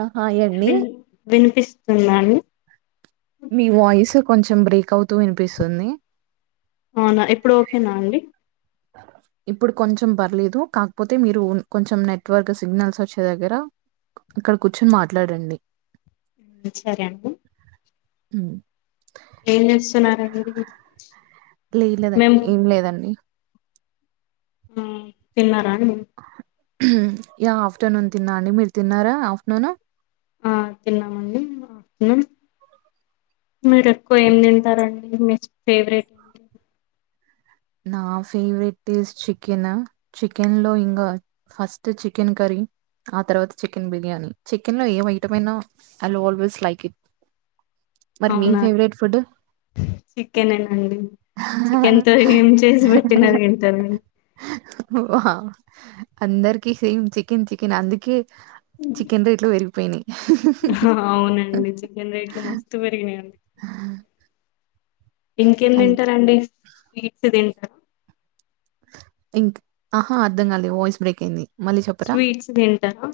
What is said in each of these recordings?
ఆ హాయ్ అండి విన్ వినిపిస్తున్నా అండి మీ వాయిస్ కొంచెం బ్రేక్ అవుతూ వినిపిస్తుంది అవునా ఇప్పుడు [inaudible] ఇప్పుడు కొంచెం పర్లేదు కాకపోతే మీరు కొంచెం నెట్వర్క్ సిగ్నల్స్ వచ్చే దగ్గర అక్కడ కూర్చొని మాట్లాడండి [inaudible] ఏం చేస్తున్నారండి [inaudible] లేదులేదండి మేము ఏం లేదండి హ్మ్ తిన్నారా యా ఆఫ్టర్నూన్ తిన్నా అండి మీరు తిన్నారా ఆఫ్టర్నూన్ ఆ తిన్నామండి ఆఫ్టర్నూన్ మీరు ఎక్కువ ఏం తింటారండి ఫేవరెట్ నా ఫేవరెట్ ఇస్ చికెను చికెన్ లో ఇంకా ఫస్ట్ చికెన్ కర్రీ ఆ తర్వాత చికెన్ బిర్యానీ చికెన్ లో ఏం ఐటం అయినా I will always like it మరి మీ అవునా ఫెవరెట్ ఫుడ్ చికెనేనండి చికెన్ తో ఏం హా చేసి పెట్టినా తింటారండి హా వామ్మో అందరికి సేమ్ చికెన్ చికెన్ అందుకే చికెన్ రేట్లు పెరిగిపోయినాయి అవునండి చికెన్ రేట్లు మస్తు పెరిగినాయి అండి ఇంకేం అయి తింటారంండి స్వీట్స్ తిం ఇం ఆహా అర్థం కాలే వాయిస్ బ్రేక్ అయింది మళ్ళీ చెప్పరా? స్వీట్స్ దింటారా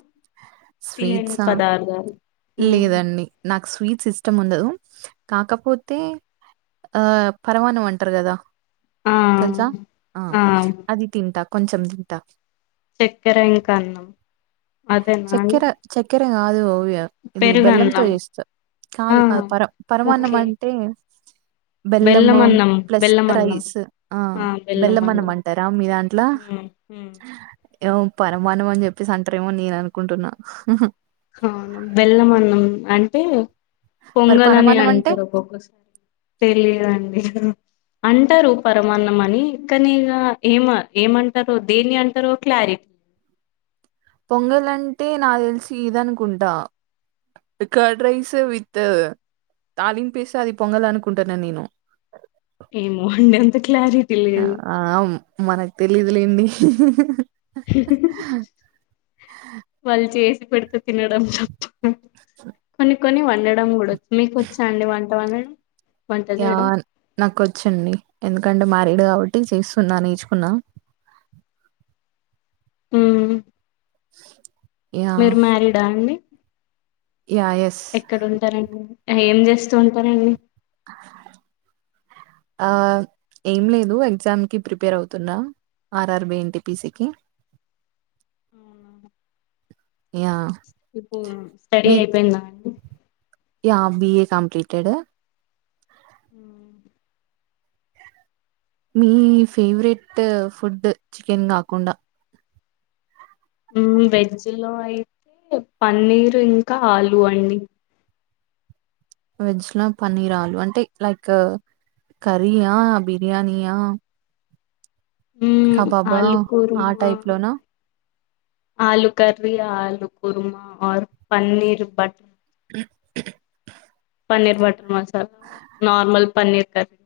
స్వీట్సా మ్మ్. లేదండి నాకు స్వీట్ ఇస్టమ్ ఉండదు కాకపోతే ఆ పరవణ్ణం అంటారు కదా ఆ తెలుసా ఆ అది తింటా కొంచెం తింటా చక్కెర ఇంకా అన్నం అదేనా అండి చక్కెర చక్కెరె కాదు ఇది బెల్లంతో పెరుగన్నం చేస్త ఆ కాదు కాదు పర పరమాన్నం ఓకే అంటే బెల్లం అన్నం ప్లస్ బెల్లం అన్నం రైస్ ఆ బెల్లం అనమంటారా మీ దాంట్లో హ్మ్ హ్మ్ ఏ పరమాన్నం అని చెప్పేసి అంటారెమో అని నేను అనుకుంటున్నా అవున బెల్లమన్నం అంటే మరి పొంగల్ అని పరమాన్నం అంటే అంటారు ఒక్కొక్కసారి తెలియదండి అంటారు పరమాన్నం అని కానీ ఇగా ఏమ ఏమంటారు దేని అంటారో క్లా [inaudible] పొంగలంటే నాక్ తెలిసి ఇదనుకుంటా కడ్ రైస్ విత్ తాలింపేసి అది పొంగాల్ అనుకుంటాన నేను ఏమో అండి అంత క్లారిటీ లేదు ఆ మనకు తెలీదులేండి వాళ్ళు చేసి పెడుతే తినడం తప్ప స కని వండడం కూడాడ మీకు వచ్చా అండి వంట వండడం వంట యా చేయడం నాకుచ్చిడి ఎందుకంటే మా డు కాబట్టి చేస్తున్నా నేర్చుకున్నా హ యా మీరు మ్యారీడా అండి యా ఎస్ ఎక్కడ ఉంటారండి ఏం చేస్తూ ఉంటారండి ఆ ఏం లేదు ఎగ్జామ్ కి ప్రిపేర్ అవుతున్నా R RB N T PC కి అవునా. యా ఇప్పుడు స్టడీ అయిపోయిందా అండి యః బీఏ కంప్లీటెడ్ ఉ మీ ఫేవరెట్ ఫుడ్ చికెన్ కాకుండా వెజ్ లో అయితే పన్నీర్ ఇంకా ఆలు అండి వెజ్ లో పన్నీర్ ఆలు అంటే లైక్ కర్రీ ఆ బిర్యానీ యా ఉ ఆ ఆలుకురుమా టైప్ లోనా ఆలూ కర్రీ ఆలూ korma or paneer butter paneer butter masala normal paneer curry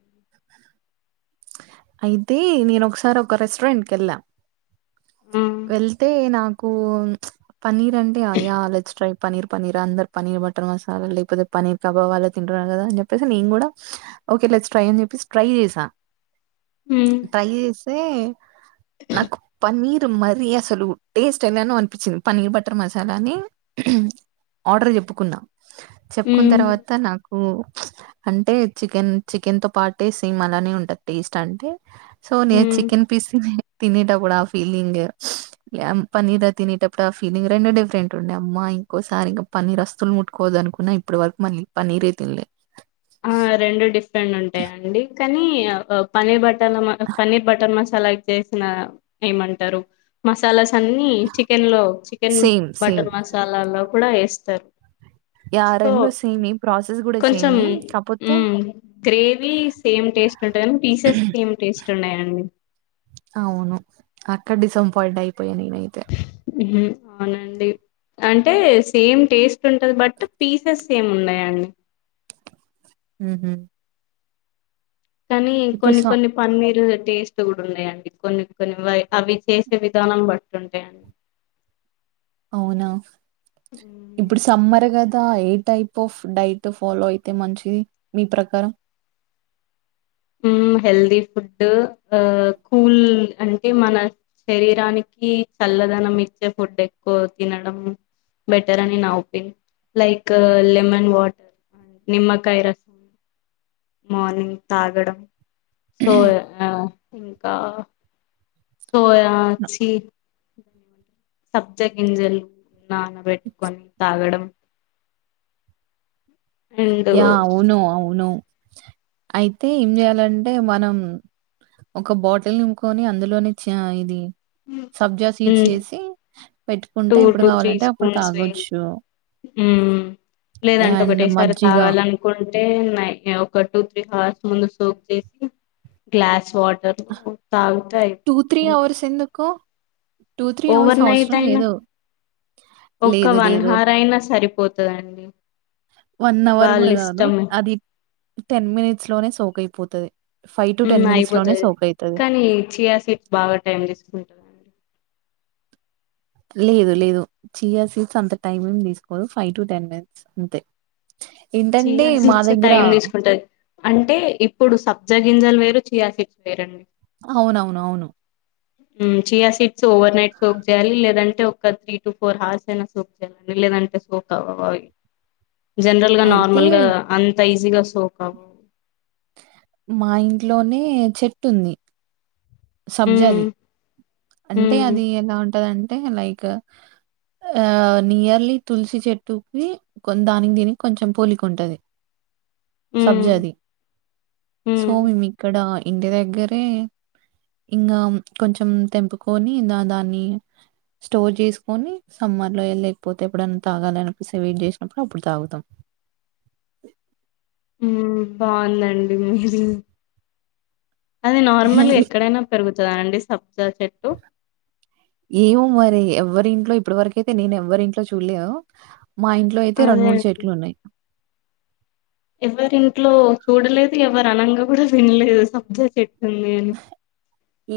అయితే నేను ఒకసారి ఒక రెస్టారెంట్కి వెళ్ళాం మ్మ్ వెళ్తే నాకు ఇ పన్నీర్ అంటే ఆయ అల పన్నీర్ పన్నీర్ యః పన్నీర్ బట్టర్ మసాలా అనీ ప్రభావాల్లో తింటున్నారు కదా అని చెప్పేసి నేను కూడా ఓకేలే ట్రై అని చెప్పేసి ట్రై చేసా మ్మ్ ట్రై చేస్తే నాకు పన్నీర్ మరీ అసలు టేస్ట్ ఎలానో అనిపించింది పనీర్ బటర్ మసాలాని ఆర్డర్ చెప్పుకున్నా చెప్పుకున్న మ్మ్ తర్వాత నాకు అంటే చికెన్ చికెన్ తో పాటే సేమ్ అలానే ఉంటది టేస్ట్ అంటే సో నే మ్మ్ చికెన్ పీస్ తినేటప్పుడు ఆ ఫీలింగ్ పన్నీర్ తినేటప్పుడు ఆ ఫీలింగ్ రెండు డిఫరెంట్ ఉండే అమ్మా ఇంకోసారి ఇంకా పన్నీర్ అసలు ముట్కోవదు అనుకున్నా ఇప్పటి వరకు మళ్లీ పన్నీరే తినలే ఆ రెండు డిఫరెంట్ ఉంటాయండి కానీ పన్నీర్ బట్ట ర పన్నీర్ బట్టర్ మసాలా కి చేసిన ఏం అంటారు అన్ని చికెన్ లో చికెన్ సేమ్ సేమ్ బటర్ మసాలాలో కూడా వేస్తారు సో రెండు సేమి ప్రాసెస్ కూడా కొంచెం సేమె గ్రేవీ సేమ్ టేస్ట్ ఉంటాది కానీ పీసెస్ సేమ్ టేస్ట్ ఉండయండి అవును అక్కడ డిసప్పయింట్ అయిపోయా నేనైతే హూ అవున అండి అంటే సేమ్ టేస్ట్ ఉంటుంది బట్ పీసెస్ సేమ్ ఉండయండి ఉహు కానీ ఇప్పుడు కొన్ని స కొన్ని పన్నీరు టేస్ట్ కుడ ఉండయండి కొన్ని కొన్ని అవి చేసే విధానం బట్టి ఉంటయండి అవునా ఇప్పుడు సమ్మర్ కద ఇ ఏ టైప్ ఆఫ్ డైట్ ఫాలో అయితే మంచిది మీ ప్రకారం హెల్దీ ఫుడ్ ఆ కూల్ అంటే మన శరీరానికి చల్లదనం ఇచ్చే ఫుడ్ ఎక్కువ తినడం బెటర్ అనీ నా ఒపీనియన్ లైక్ లెమన్ వోటర్ నిమ్మకాయ రసం మార్నింగ్ తాగడం సో ఇంకా సోయా చీ సబ్జా గింజలు నానబెట్టుకొని తాగడం అండ్ యా అవును అవును అయితే ఏం చేయాలంటే మనం ఒక బాటిల్ నిపుకొని అందులో నుంచి ఇది సబ్జా సీడ్స్ పెట్టుకుంటే టూ ఎప్పుడు కావాలంటే అప్పుడు తాగవచ్చు ఉ లేదంటే ఒకటేసారి మజ్జిగ కావాలనుకుంటే నైట్ ఒక టూ త్రీ హవర్స్ ముందు సోప్ చేసి గ్లాస్ వాటర్ తాగితే టూ త్రీ అయిపోతది అవర్స్ ఎందుకు టూ త్రీ అవర్స్ అవసరం లేదు ఒక లేదు వన్ లేదు హర్ అయినా సరిపోతుందండి వన్ అవర్ కూడా కాదు అది టెన్ మినిట్స్ లోనే సోప్ అయిపోతుంది ఉ అయిపోతది కానీ చియా సీడ్స్ బాగా టైం తీసుకుంటుది లేదు లేదు చీయా సీట్స్ అంత టైం ఏం తీసుకోదు ఫైవ్ టు టెన్ మినిట్స్ అంతే ఏంటంటే సియా మా సీడ్స్ దగ్గర టైం తీసుకుంటది అంటే ఇప్పుడు సబ్జగింజాలు చియా సీడ్స్ వేరండి అవునవును అవును chia seeds over night soak చేయాలి లేదంటే ఒక త్రీ టు ఫోర్ హవార్స్ అయినా సోప్ చేయాల లేదంటే సోప్ అవ్వవు అవి జనరల్ గా అయితే నార్మల్గా అంత ఈజీగా సోప్ అవ్వవు మా ఇంట్లోనే చెట్టుంది సబ్జ లు అది హ్మ్ అంటే హ్మ్ అది ఎలా ఉంటందింటే లైక్ ఆ నియర్లీ తులసి చెట్టుకి దానికి దీనికి కొంచెం పోలిక ఉంటుంది హ్మ్ సబ్జది సో హ్మ్ మేము ఇక్కడ ఇంటి దగ్గరే ఇంకా కొంచెం తెంపుకొని ద దాన్ని స్టోర్ చేసుకొని సమ్మర్లో లేకపోతే ఎప్పుడైనా తాగా అనిపిస్తే వెడి చేసినప్పుడు అప్పుడు తాగుతాం బాగుందండి మీది అది నార్మల్ ఎక్కడైనా పెరుగుతుద పెరుగుతాద అండి చెట్టు? ఏమో మరి ఎవరి ఇంట్లో ఇప్పుటి వరకయితే నేను ఎవ్వరి ఇంట్లో చూడలేవు మా ఇంట్లో అయితే రెండు అదే మూడు చెట్లు ఉన్నాయి ఎవరి ఇంట్లో చూడలేదు ఎవరు అనంగా కూడా వినలేదు సబ్జా చెట్టు తినలేదు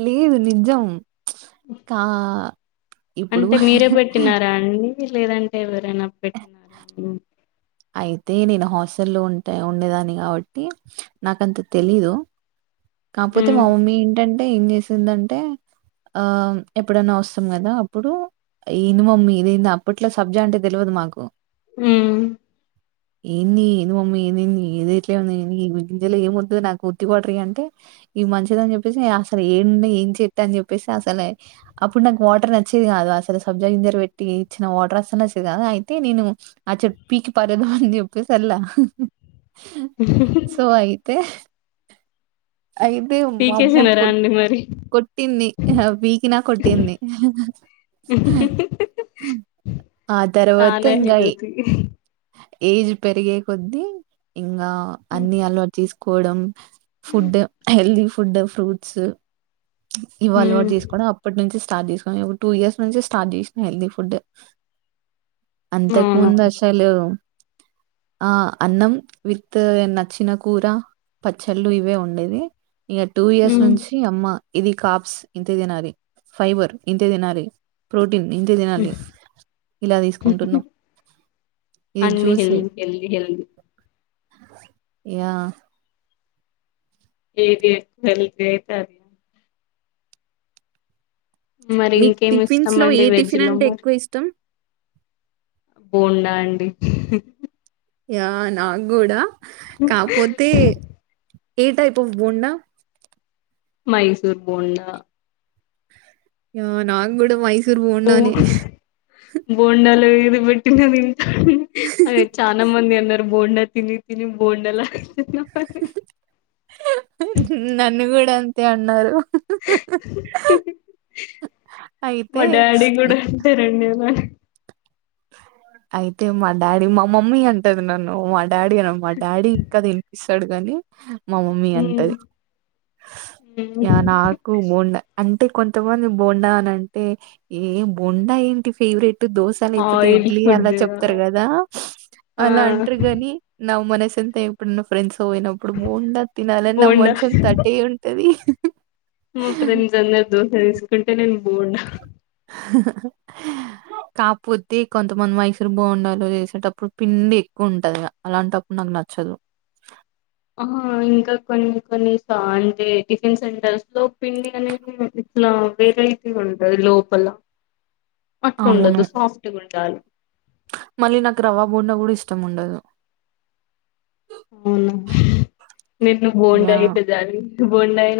లేదు నిజం ఆ ఇప్పుడు అంటే మీరే పెట్టినారా అండి? లేదంటే ఎవరైనా పెట్టినారా అయితే నేను హాస్టల్లో ఉంటా ఉండేదాన్ని కాబట్టి నాకంత తెలీదు కాకపోతే హ్మ్. మా మమ్మీ ఏంటంటే ఏం చేసిందంటే ఆ ఎప్పుడైన్నా వస్తాం కదా అప్పుడు లేదు మమ్మీ అప్పట్లో సబ్జా అంటే తెలియదు మాకు హ ఏంది ఏంది మమ్మీ ఏంటి ఏమవుతు నాకు ఒత్తి వాటర్ ఇఈ అంటే ఇవి మంచిద అని చెప్పేసి అసలు ఏండ ఏం చెట్ట అని చెప్పేసి అసలే అప్పుడు నాకు వాటర్ నచ్చిది కాదు అసలు సబ్జా గింజలు పెట్టి ఇచ్చిన వాటర్ నచ్చేది కాదు అయితే నేను ఆ చెట్టు పీకి పారేద్దాం అనుకున్న అంద ఉప్పస్ల సో అయితే అయితే మా అమ్మ పీకేసినారా అండి మరి? కొట్టింది వీకిిన కొట్టింది ఆ తర్వాత ఇంకాఈ ఉ ఏజ్ పెరిగే కొద్దీ ఇంకా అన్ని అలవాటు తీసుకోవడం ఫుడ్ హెల్దీ ఫుడ్ ఫ్రూట్స్ ఇవి అలవాటు హ్మ్. చేసుకోడం అప్పటి నుంచి స్టార్ట్ చేసుకొని టూ ఇయర్స్ నుంచి స్టార్ట్ చేసినా హెల్దీ ఫుడ్ అంతకు అవునా ముందు అసలు ఆ అన్నం విత్ నచ్చిన కూర పచ్చ ఇవే ఉండేది ఇగా టూ ఇయర్స్ హ్మ్ నుంచి అమ్మ ఇది కాప్స్ ఇంతే తినాలి ఫైబర్ ఇంతే తినాలి ప్రో ఇంతే తినాలి ఇలా తీసుకుంటున్నాం. ఇది అన్నీ హెల్ది హెల్ది హెల్ది యా ఏది హెల్ది అయితే అది మరి మీకు ఇంకేమి టిఫిన్స్‌లో ఏ ఇష్టమండి టిఫిన్ వెజ్లో అంటే మరి ఎక్కువ ఇష్టం? బోండా అండి. యా నాకు కూడా కాపోతే ఏ టైప్ ఆఫ్ బోండా మైసూర్ బోండా ఆ నా గూడా మైసూర్ బో బోండానే. బోండాలు ఎన్ని పెట్టిన తింటా అదే చానా మంది అన్నారు బోండా తిని తిని బోండాలా అయితున్నావని నన్ను గుడా అంతే అన్నారు. [inaudible] మా అయితే డాడీ కూడా హ్మ్. అంటారండి అలాగా అయితే మా డాడీ మా మమ్మీ అంటాది నన్ను డాడీ అన మా డాడీ ఇంకా తినిపిస్తాడు గాని మా మమ్మీ హ్మ్ అంటది నాకు బోండా అంటే కొంతమంది బొండా అని అంటే ఏ బొండా ఏంటి ఫేవరెట్ దోస ఆయిల్ ఇడ్లీ అలా ఫుడ్ చెప్తారు కదా ఆ అలా అంటారు కానీ మనసు ఎంత ఎప్పుడున్న ఫ్రెండ్స్ పోయినప్పుడు బోండా తినాలని నా బోండా మనసంతా అటే ఉంటది. మా ఫ్రెండ్స్ అందరు దోస తీసుకుంటే నేను బోండా [inaudible] కాపోతే కొంతమంది మైసూర్ బోండా లో చేసేటప్పుడు పిండి ఎక్కువ ఉంటది అలాంటప్పుడు నాకు నచ్చదు [inaudible] ఆ ఇంకా కొన్ని కొన్ని అంటే టిఫిన్ సెంటర్స్ లో పిండి అనే అట్లా వెరైటీగా ఉంటది లోపల అట్లా అవును. ఉండదు సాఫ్ట్గా ఉండాలి. మళ్ళీ నాకు రవ్వ బోండా కూడా ఇష్టం ఉండదు. అవునా నేను బోండా యాహ్! అయితే డైరెక్ట్ బొండాయే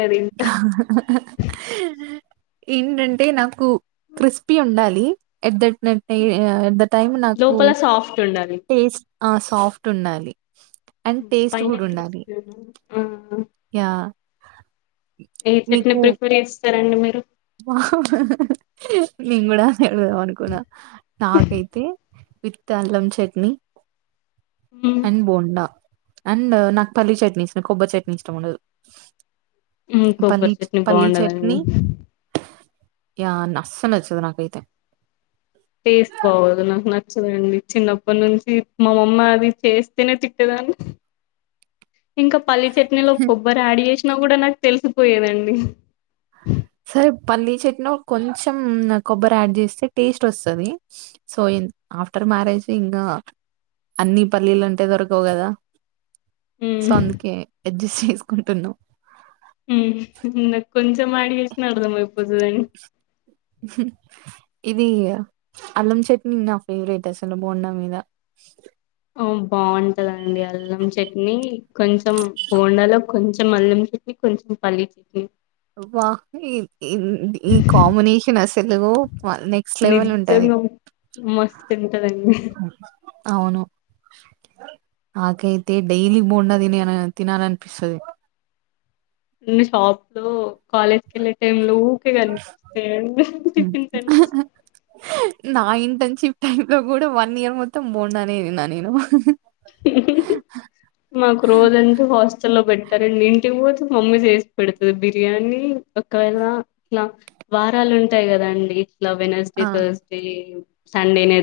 ఏంటంటే నాకు క్రిస్పీ ఉండాలి ఎట్ దట్ ద టైం నాకు లోపల సాఫ్ట్ ఉండాలి టేస్ట్ ఆ సాఫ్ట్ ఉండాలి. అండ్ టేస్ట్ పైన క్రిస్పీ ఆ యా ఏ చట్నీ ప్రిపేర్ చేస్తారండి మీరు నేను కూడా అదే అడుగుదాం అనుకున్నా నాకైతే విత్ అల్లం చట్నీ మ్మ్. అండ్ బోండా అండ్ నాకు పల్లీ చట్నీ ఇష్టము కొబ్బరి చట్నీ ఇష్టం ఉండదు. మ్మ్, పలీ కొబ్బరి చట్నీ పల్లీ చట్నీ బాగుండదండి యా అస్సలు నచ్చదు నాకైతే టేస్ట్ బాగోదు నాకు నచ్చదండి చిన్నప్పటి నుంచి మా అమ్మ అది చేస్తేనే తిట్టేదా అని ఇంకా పల్లి చట్నీలో కొబ్బరి యాడ్ చేసినా కూడా నాకు తెలిసిపోయేదండి సరే పల్లి చట్నీ కొంచెం కొబ్బరి యాడ్ చేస్తే టేస్ట్ వస్తాది సో ఆఫ్టర్ మ్యారేజ్ ఇంగా అన్ని పల్లీలు అంటే దొరకవు కదా సో ఉమ్ అందుకే అడ్జస్ట్ చేసుకుంటున్నాం హ్మ్ ఇంగ కొంచం యాడ్ చేసిన అర్థం అయిపో ఇది అల్లం చట్నీ నా ఫేవరెట్ అసలు బోండా మీద బాగుంటదండి అల్లం చట్నీ కొంచెం బోండాలో కొంచెం అల్లం చట్నీ కొంచెం పల్లి చట్నీ వా ఈ ఈ కాంబినేషన్ అసలు నెక్స్ట్ లెవెల్ ఉంటది నిజంగా మస్తు ఉంటదండి అవును నాకైతే డైలీ బోండా తినేయలి తినాలనిపిస్తది కాలేజ్ కి ఏళ్ళే టైమ్ లో ఊకే కనిపిస్తాయ్ ఊకె హ్మ్. తింటా అనిపిస్త నా ఇంటర్నన్షిప్ టైం లో కూడా వన్ ఇయర్ మొత్తం బొండానే తిన్నా నేను మాకు రోజంటే హాస్టల్ లో పెడతారండి ఇంటికి పోతే మమ్మీ చేసి పెడుతాది బిర్యానీ ఒకవేళ ఇలా వారాలు ఉంటాయి కదండి ఇట్లా వెనస్డే ఆ! థర్స్డే సండేనే